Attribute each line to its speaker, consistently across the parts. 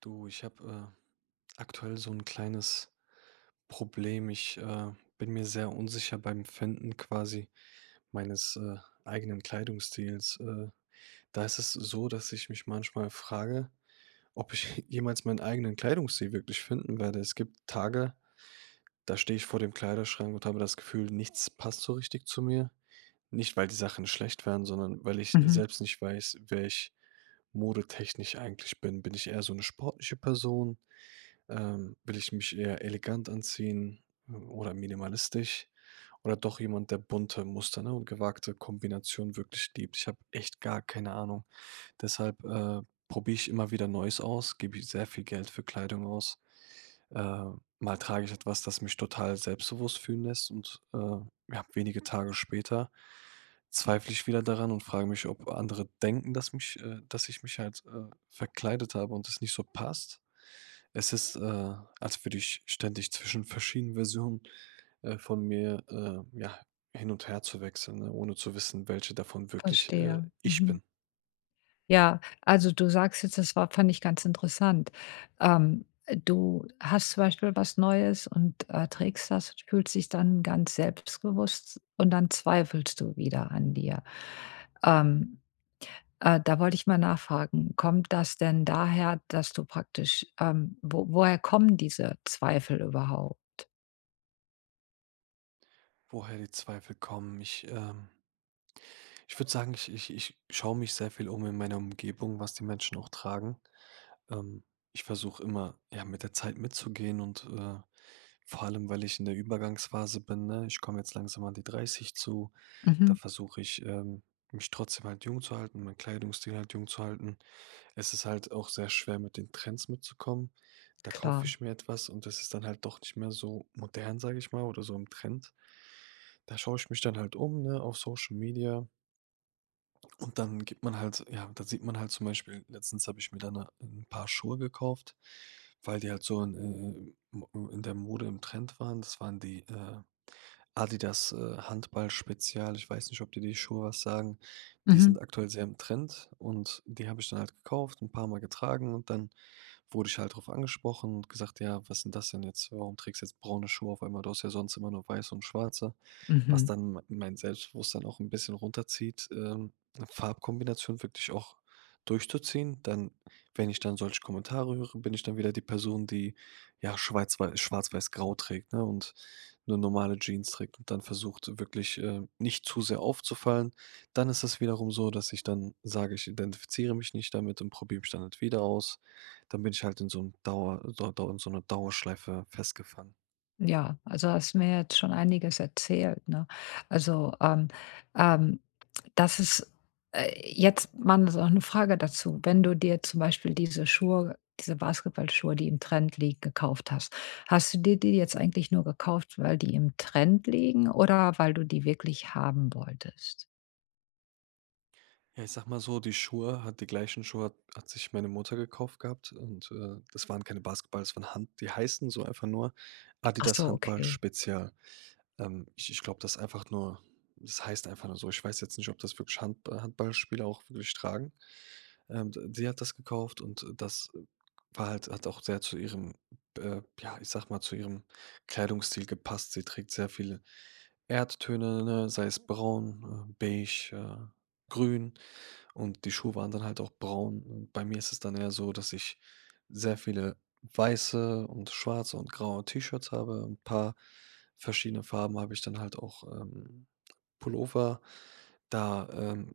Speaker 1: Du, ich habe aktuell so ein kleines Problem. Ich bin mir sehr unsicher beim Finden quasi meines eigenen Kleidungsstils. Da ist es so, dass ich mich manchmal frage, ob ich jemals meinen eigenen Kleidungsstil wirklich finden werde. Es gibt Tage, da stehe ich vor dem Kleiderschrank und habe das Gefühl, nichts passt so richtig zu mir. Nicht, weil die Sachen schlecht wären, sondern weil ich
Speaker 2: Mhm,
Speaker 1: selbst nicht weiß, wer ich modetechnisch eigentlich bin. Bin ich eher so eine sportliche Person? Will ich mich eher elegant anziehen oder minimalistisch oder doch jemand, der bunte Muster, ne, und gewagte Kombinationen wirklich liebt? Ich habe echt gar keine Ahnung. Deshalb probiere ich immer wieder Neues aus, gebe ich sehr viel Geld für Kleidung aus, äh, mal trage ich etwas, das mich total selbstbewusst fühlen lässt und ja, wenige Tage später zweifle ich wieder daran und frage mich, ob andere denken, dass ich mich halt verkleidet habe und es nicht so passt. Es ist als würde ich ständig zwischen verschiedenen Versionen von mir hin und her zu wechseln, ne, ohne zu wissen, welche davon wirklich, äh,
Speaker 2: verstehe.
Speaker 1: ich
Speaker 2: Mhm.
Speaker 1: bin.
Speaker 2: Ja, also du sagst jetzt, das war fand ich ganz interessant. Ähm, Du hast zum Beispiel was Neues und, trägst das und fühlst dich dann ganz selbstbewusst und dann zweifelst du wieder an dir. Ähm, Da wollte ich mal nachfragen, kommt das denn daher, dass du praktisch wo woher kommen diese Zweifel überhaupt?
Speaker 1: Woher die Zweifel kommen. Ich würde sagen, ich schaue mich sehr viel um in meiner Umgebung, was die Menschen auch tragen. Ähm, Ich versuche immer, ja, mit der Zeit mitzugehen und vor allem, weil ich in der Übergangsphase bin, ne? Ich komme jetzt langsam an die 30 zu. Da
Speaker 2: Mhm,
Speaker 1: versuche ich, mich trotzdem halt jung zu halten, meinen Kleidungsstil halt jung zu halten. Es ist halt auch sehr schwer, mit den Trends mitzukommen. Da kaufe
Speaker 2: klar.
Speaker 1: ich mir etwas und das ist dann halt doch nicht mehr so modern, sage ich mal, oder so im Trend. Da schaue ich mich dann halt um, ne, auf Social Media. Und dann gibt man halt ja, da sieht man halt zum Beispiel letztens habe ich mir dann ein Paar Schuhe gekauft, weil die halt so in der Mode im Trend waren. Das waren die Adidas, Handball-Spezial. Ich weiß nicht, ob dir die Schuhe was sagen. Die sind
Speaker 2: Mhm,
Speaker 1: aktuell sehr im Trend und die habe ich dann halt gekauft, ein paar Mal getragen und dann wurde ich halt drauf angesprochen und gesagt: „Ja, was sind das denn jetzt? Warum trägst du jetzt braune Schuhe auf einmal? Du hast ja sonst immer nur weiße und schwarze.“ Was
Speaker 2: mhm.
Speaker 1: dann mein Selbstbewusstsein auch ein bisschen runterzieht, 'ne Farbkombination wirklich auch durchzuziehen. Dann wenn ich dann solche Kommentare höre, bin ich dann wieder die Person, die, ja, schwarz-weiß-grau trägt, ne? Und 'ne normale Jeans trägt und dann versucht, wirklich nicht zu sehr aufzufallen. Dann ist es wiederum so, dass ich dann sage, ich identifiziere mich nicht damit und probiere mich dann halt wieder aus. Dann bin ich halt in so 'nem Dauer Dau Dau in so 'ner Dauerschleife festgefangen.
Speaker 2: Ja, also hast mir jetzt schon einiges erzählt, ne? Also, ähm, das ist, jetzt mal noch eine Frage dazu. Wenn du dir zum Beispiel diese Basketballschuhe, die im Trend liegen, gekauft hast, hast du dir die jetzt eigentlich nur gekauft, weil die im Trend liegen oder weil du die wirklich haben wolltest?
Speaker 1: Ja, ich sag mal so, die gleichen Schuhe hat sich meine Mutter gekauft gehabt und das waren keine Basketball, das waren Hand die heißen so einfach nur
Speaker 2: Ach
Speaker 1: Adidas
Speaker 2: so,
Speaker 1: Handball
Speaker 2: okay.
Speaker 1: Spezial. Ich glaube, das ist einfach nur das heißt einfach nur so. Ich weiß jetzt nicht, ob das wirklich Handballspieler auch wirklich tragen. D Sie hat das gekauft und das war halt hat auch sehr zu ihrem, ja, ich sag mal, zu ihrem Kleidungsstil gepasst. Sie trägt sehr viele Erdtöne, ne, sei es braun, beige, grün. Und die Schuhe waren dann halt auch braun. Und bei mir ist es dann eher so, dass ich sehr viele weiße und schwarze und graue T-Shirts habe. Ein paar verschiedene Farben habe ich dann halt auch, Pullover. Da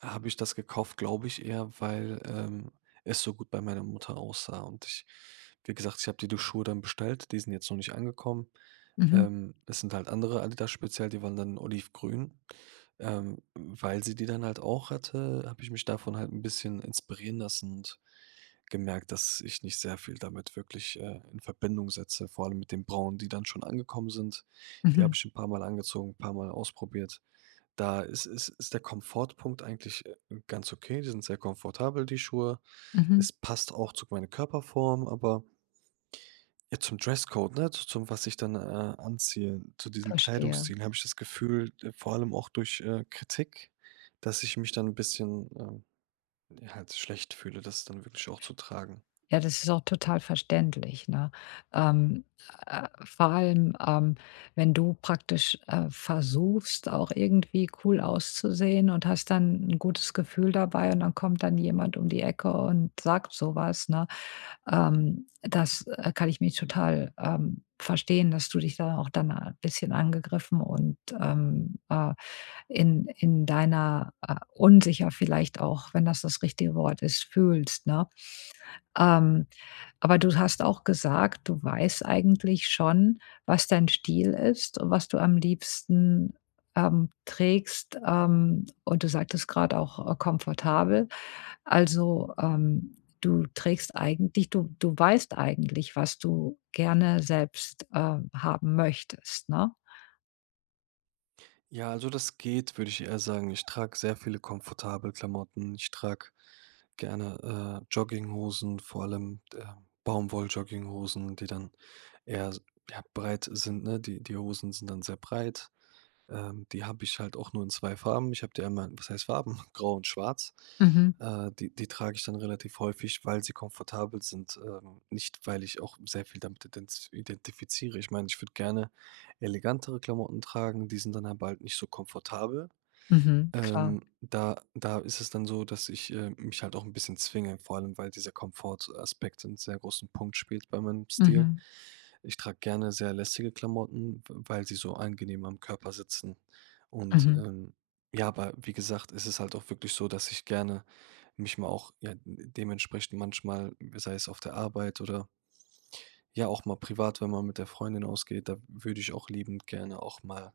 Speaker 1: habe ich das gekauft, glaube ich eher, weil es so gut bei meiner Mutter aussah und ich wie gesagt, ich habe die Schuhe dann bestellt, die sind jetzt noch nicht angekommen.
Speaker 2: Mhm,
Speaker 1: Es sind halt andere Adidas speziell, die waren dann olivgrün. Weil sie die dann halt auch hatte, habe ich mich davon halt ein bisschen inspirieren lassen und gemerkt, dass ich nicht sehr viel damit wirklich in Verbindung setze, vor allem mit den braunen, die dann schon angekommen sind. Die habe
Speaker 2: mhm,
Speaker 1: ich ein paar Mal angezogen, ein paar Mal ausprobiert. Da ist der Komfortpunkt eigentlich ganz okay. Die sind sehr komfortabel, die Schuhe.
Speaker 2: mhm,
Speaker 1: Es passt auch zu meiner Körperform, aber ja, zum Dresscode, ne, zu zum, was ich dann anziehe, zu diesem
Speaker 2: verstehe.
Speaker 1: Kleidungsstil habe ich das Gefühl, vor allem auch durch Kritik, dass ich mich dann ein bisschen, ja, halt schlecht fühle, das dann wirklich auch zu tragen.
Speaker 2: Ja, das ist auch total verständlich, ne? Ähm, Vor allem, wenn du praktisch, versuchst, auch irgendwie cool auszusehen und hast dann ein gutes Gefühl dabei und dann kommt dann jemand um die Ecke und sagt so was, ne? Das, kann ich mich total, verstehen, dass du dich da auch dann ein bisschen angegriffen und, in deiner, unsicher vielleicht auch, wenn das das richtige Wort ist, fühlst, ne? Ähm aber du hast auch gesagt, du weißt eigentlich schon, was dein Stil ist und was du am liebsten, trägst, und du sagtest gerade auch, komfortabel. Also, du trägst eigentlich du weißt eigentlich, was du gerne selbst, haben möchtest, ne?
Speaker 1: Ja, also das geht, würde ich eher sagen. Ich trage sehr viele komfortable Klamotten. Ich trage gerne Jogginghosen, vor allem Baumwoll-Jogginghosen, die dann eher s- ja, breit sind, ne? Die Hosen sind dann sehr breit. Die habe ich halt auch nur in 2 Farben. Ich habe die einmal was heißt Farben? Grau und Schwarz.
Speaker 2: Mhm,
Speaker 1: Die trage ich dann relativ häufig, weil sie komfortabel sind, nicht weil ich auch sehr viel damit identifiziere. Ich meine, ich würde gerne elegantere Klamotten tragen, die sind dann aber halt nicht so komfortabel.
Speaker 2: mhm. Klar.
Speaker 1: Da ist es dann so, dass ich mich halt auch ein bisschen zwinge, vor allem, weil dieser Komfortaspekt einen sehr großen Punkt spielt bei meinem Stil.
Speaker 2: Mhm,
Speaker 1: Ich trage gerne sehr lässige Klamotten, w weil sie so angenehm am Körper sitzen. Und,
Speaker 2: mhm.
Speaker 1: ähm, ja, aber wie gesagt, ist halt auch wirklich so, dass ich gerne mich mal auch, ja, dementsprechend manchmal, sei es auf der Arbeit oder ja auch mal privat, wenn man mit der Freundin ausgeht, da würde ich auch liebend gerne auch mal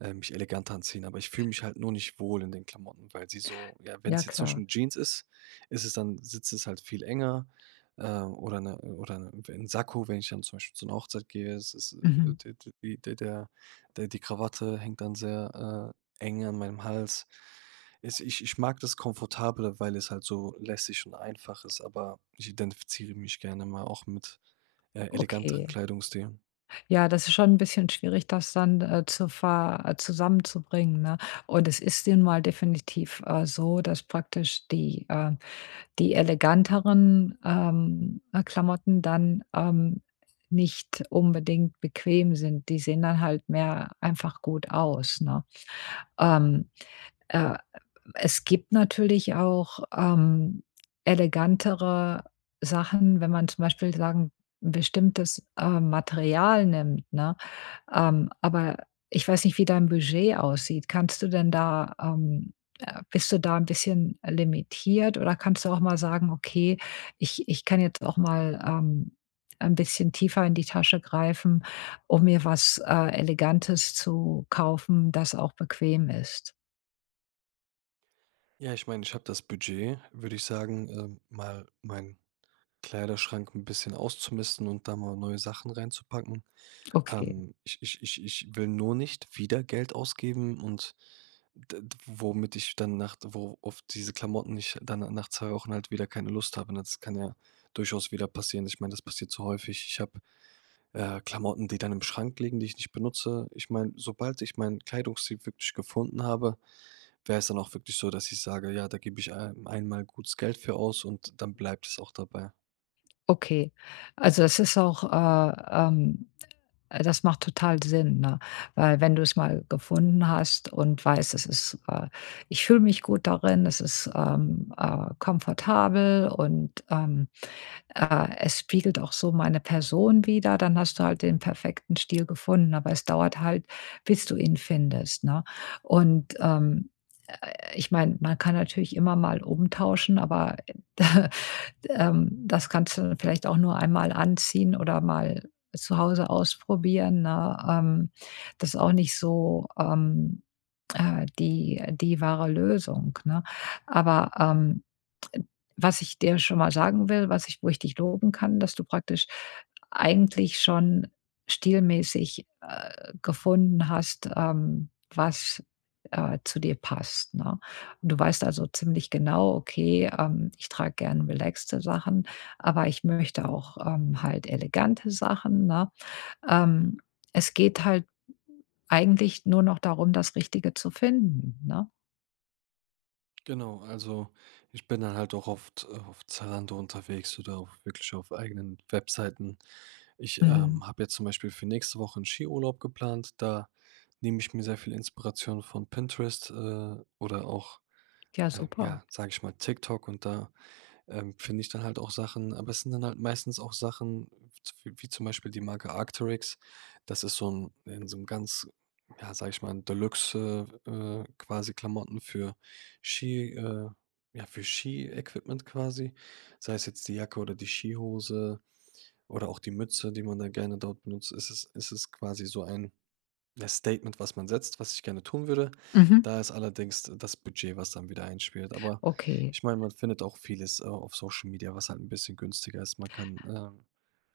Speaker 1: mich elegant anziehen, aber ich fühle mich halt nur nicht wohl in den Klamotten, weil sie so ja, wenn
Speaker 2: Ja,
Speaker 1: es jetzt zum
Speaker 2: klar.
Speaker 1: Beispiel 'ne Jeans ist, ist es dann sitzt es halt viel enger, äh, oder 'n Sakko, wenn ich dann zum Beispiel zu einer Hochzeit gehe, es ist,
Speaker 2: Mhm.
Speaker 1: d d die der der die Krawatte hängt dann sehr eng an meinem Hals. Es ich ich mag das Komfortable, weil es halt so lässig und einfach ist, aber ich identifiziere mich gerne mal auch mit eleganteren
Speaker 2: Okay.
Speaker 1: Kleidungsstilen.
Speaker 2: Ja, das ist schon ein bisschen schwierig, das dann, zu ver zusammenzubringen, ne? Und es ist nun mal definitiv, so, dass praktisch die eleganteren, Klamotten dann, nicht unbedingt bequem sind. Die sehen dann halt mehr einfach gut aus, ne? Ähm, äh, Es gibt natürlich auch, elegantere Sachen, wenn man zum Beispiel sagen 'n bestimmtes, Material nimmt, ne? Aber ich weiß nicht, wie dein Budget aussieht. Kannst du denn da bist du da ein bisschen limitiert oder kannst du auch mal sagen: „Okay, ich kann jetzt auch mal, ein bisschen tiefer in die Tasche greifen, um mir was, Elegantes zu kaufen, das auch bequem ist?“
Speaker 1: Ja, ich meine, ich habe das Budget, würde ich sagen, mal meinen Kleiderschrank ein bisschen auszumisten und da mal neue Sachen reinzupacken.
Speaker 2: Okay,
Speaker 1: Ich will nur nicht wieder Geld ausgeben und d d womit ich dann nach wo auf diese Klamotten ich dann nach 2 Wochen halt wieder keine Lust habe, ne? Das kann ja durchaus wieder passieren. Ich meine, das passiert so häufig. Ich habe Klamotten, die dann im Schrank liegen, die ich nicht benutze. Ich meine, sobald ich meinen Kleidungsstil wirklich gefunden habe, wäre es dann auch wirklich so, dass ich sage: „Ja, da gebe ich ein einmal gutes Geld für aus und dann bleibt es auch dabei.“
Speaker 2: okay. Also, das ist auch, das macht total Sinn, ne? Weil wenn du es mal gefunden hast und weißt, es ist ich fühle mich gut darin, es ist, komfortabel und es spiegelt auch so meine Person wider, dann hast du halt den perfekten Stil gefunden, aber es dauert halt, bis du ihn findest, ne? Und, ich meine, man kann natürlich immer mal umtauschen, aber, das kannst du vielleicht auch nur einmal anziehen oder mal zu Hause ausprobieren, ne? Das ist auch nicht so, die wahre Lösung, ne? Aber, was ich dir schon mal sagen will, was ich wo ich dich loben kann, dass du praktisch eigentlich schon stilmäßig, gefunden hast, was, zu dir passt, ne? Und du weißt also ziemlich genau: „Okay, ich trage gerne relaxte Sachen, aber ich möchte auch, halt elegante Sachen“, ne? Ähm, Es geht halt eigentlich nur noch darum, das Richtige zu finden, ne?
Speaker 1: Genau, also ich bin dann halt auch oft auf Zalando unterwegs oder auch wirklich auf eigenen Webseiten. Ich,
Speaker 2: Mhm.
Speaker 1: ähm, habe jetzt zum Beispiel für nächste Woche 'n Skiurlaub geplant. Da nehme ich mir sehr viel Inspiration von Pinterest, oder auch,
Speaker 2: Ja,
Speaker 1: ähm,
Speaker 2: super.
Speaker 1: ja, sage ich mal, TikTok und da finde ich dann halt auch Sachen aber es sind dann halt meistens auch Sachen w wie zum Beispiel die Marke Arc'teryx. Das ist so ein in so einem ganz, ja, sage ich mal, ein Deluxe, quasi Klamotten für Ski, ja, für Ski-Equipment quasi. Sei es jetzt die Jacke oder die Skihose oder auch die Mütze, die man da gerne dort benutzt. Es ist quasi so ein das Statement, was man setzt, was ich gerne tun würde.
Speaker 2: Mhm.
Speaker 1: Da ist allerdings das Budget, was dann wieder einspielt. Aber
Speaker 2: Okay.
Speaker 1: ich meine, man findet auch vieles auf Social Media, was halt ein bisschen günstiger ist. Man kann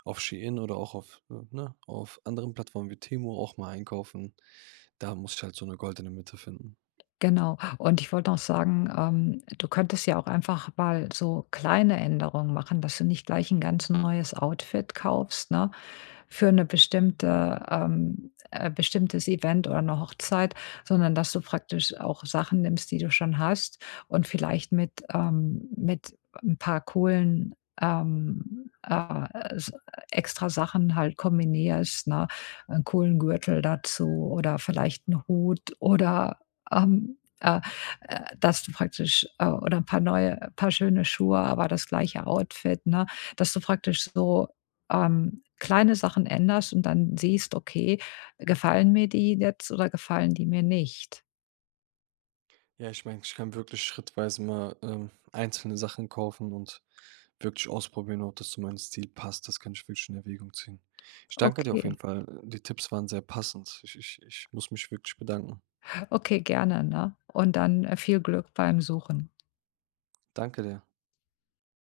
Speaker 1: auf Shein oder auch auf, ne, auf anderen Plattformen wie Temu auch mal einkaufen. Da muss ich halt so 'ne goldene Mitte finden.
Speaker 2: Genau. Und ich wollte noch sagen, du könntest ja auch einfach mal so kleine Änderungen machen, dass du nicht gleich ein ganz neues Outfit kaufst, ne, für eine bestimmte bestimmtes Event oder eine Hochzeit, sondern dass du praktisch auch Sachen nimmst, die du schon hast und vielleicht mit ein paar coolen, s extra Sachen halt kombinierst, ne? Einen coolen Gürtel dazu oder vielleicht einen Hut oder ähm, äh, dass du praktisch oder ein paar neue paar schöne Schuhe, aber das gleiche Outfit, ne? Dass du praktisch so, kleine Sachen änderst und dann siehst: „Okay, gefallen mir die jetzt oder gefallen die mir nicht?“
Speaker 1: Ja, ich meine, ich kann wirklich schrittweise mal einzelne Sachen kaufen und wirklich ausprobieren, ob das zu meinem Stil passt, das kann ich wirklich in Erwägung ziehen. Ich danke dir auf jeden
Speaker 2: Okay,
Speaker 1: Fall. Die Tipps waren sehr passend. Ich muss mich wirklich bedanken.
Speaker 2: okay, gerne, ne? Und dann, viel Glück beim Suchen.
Speaker 1: Danke dir.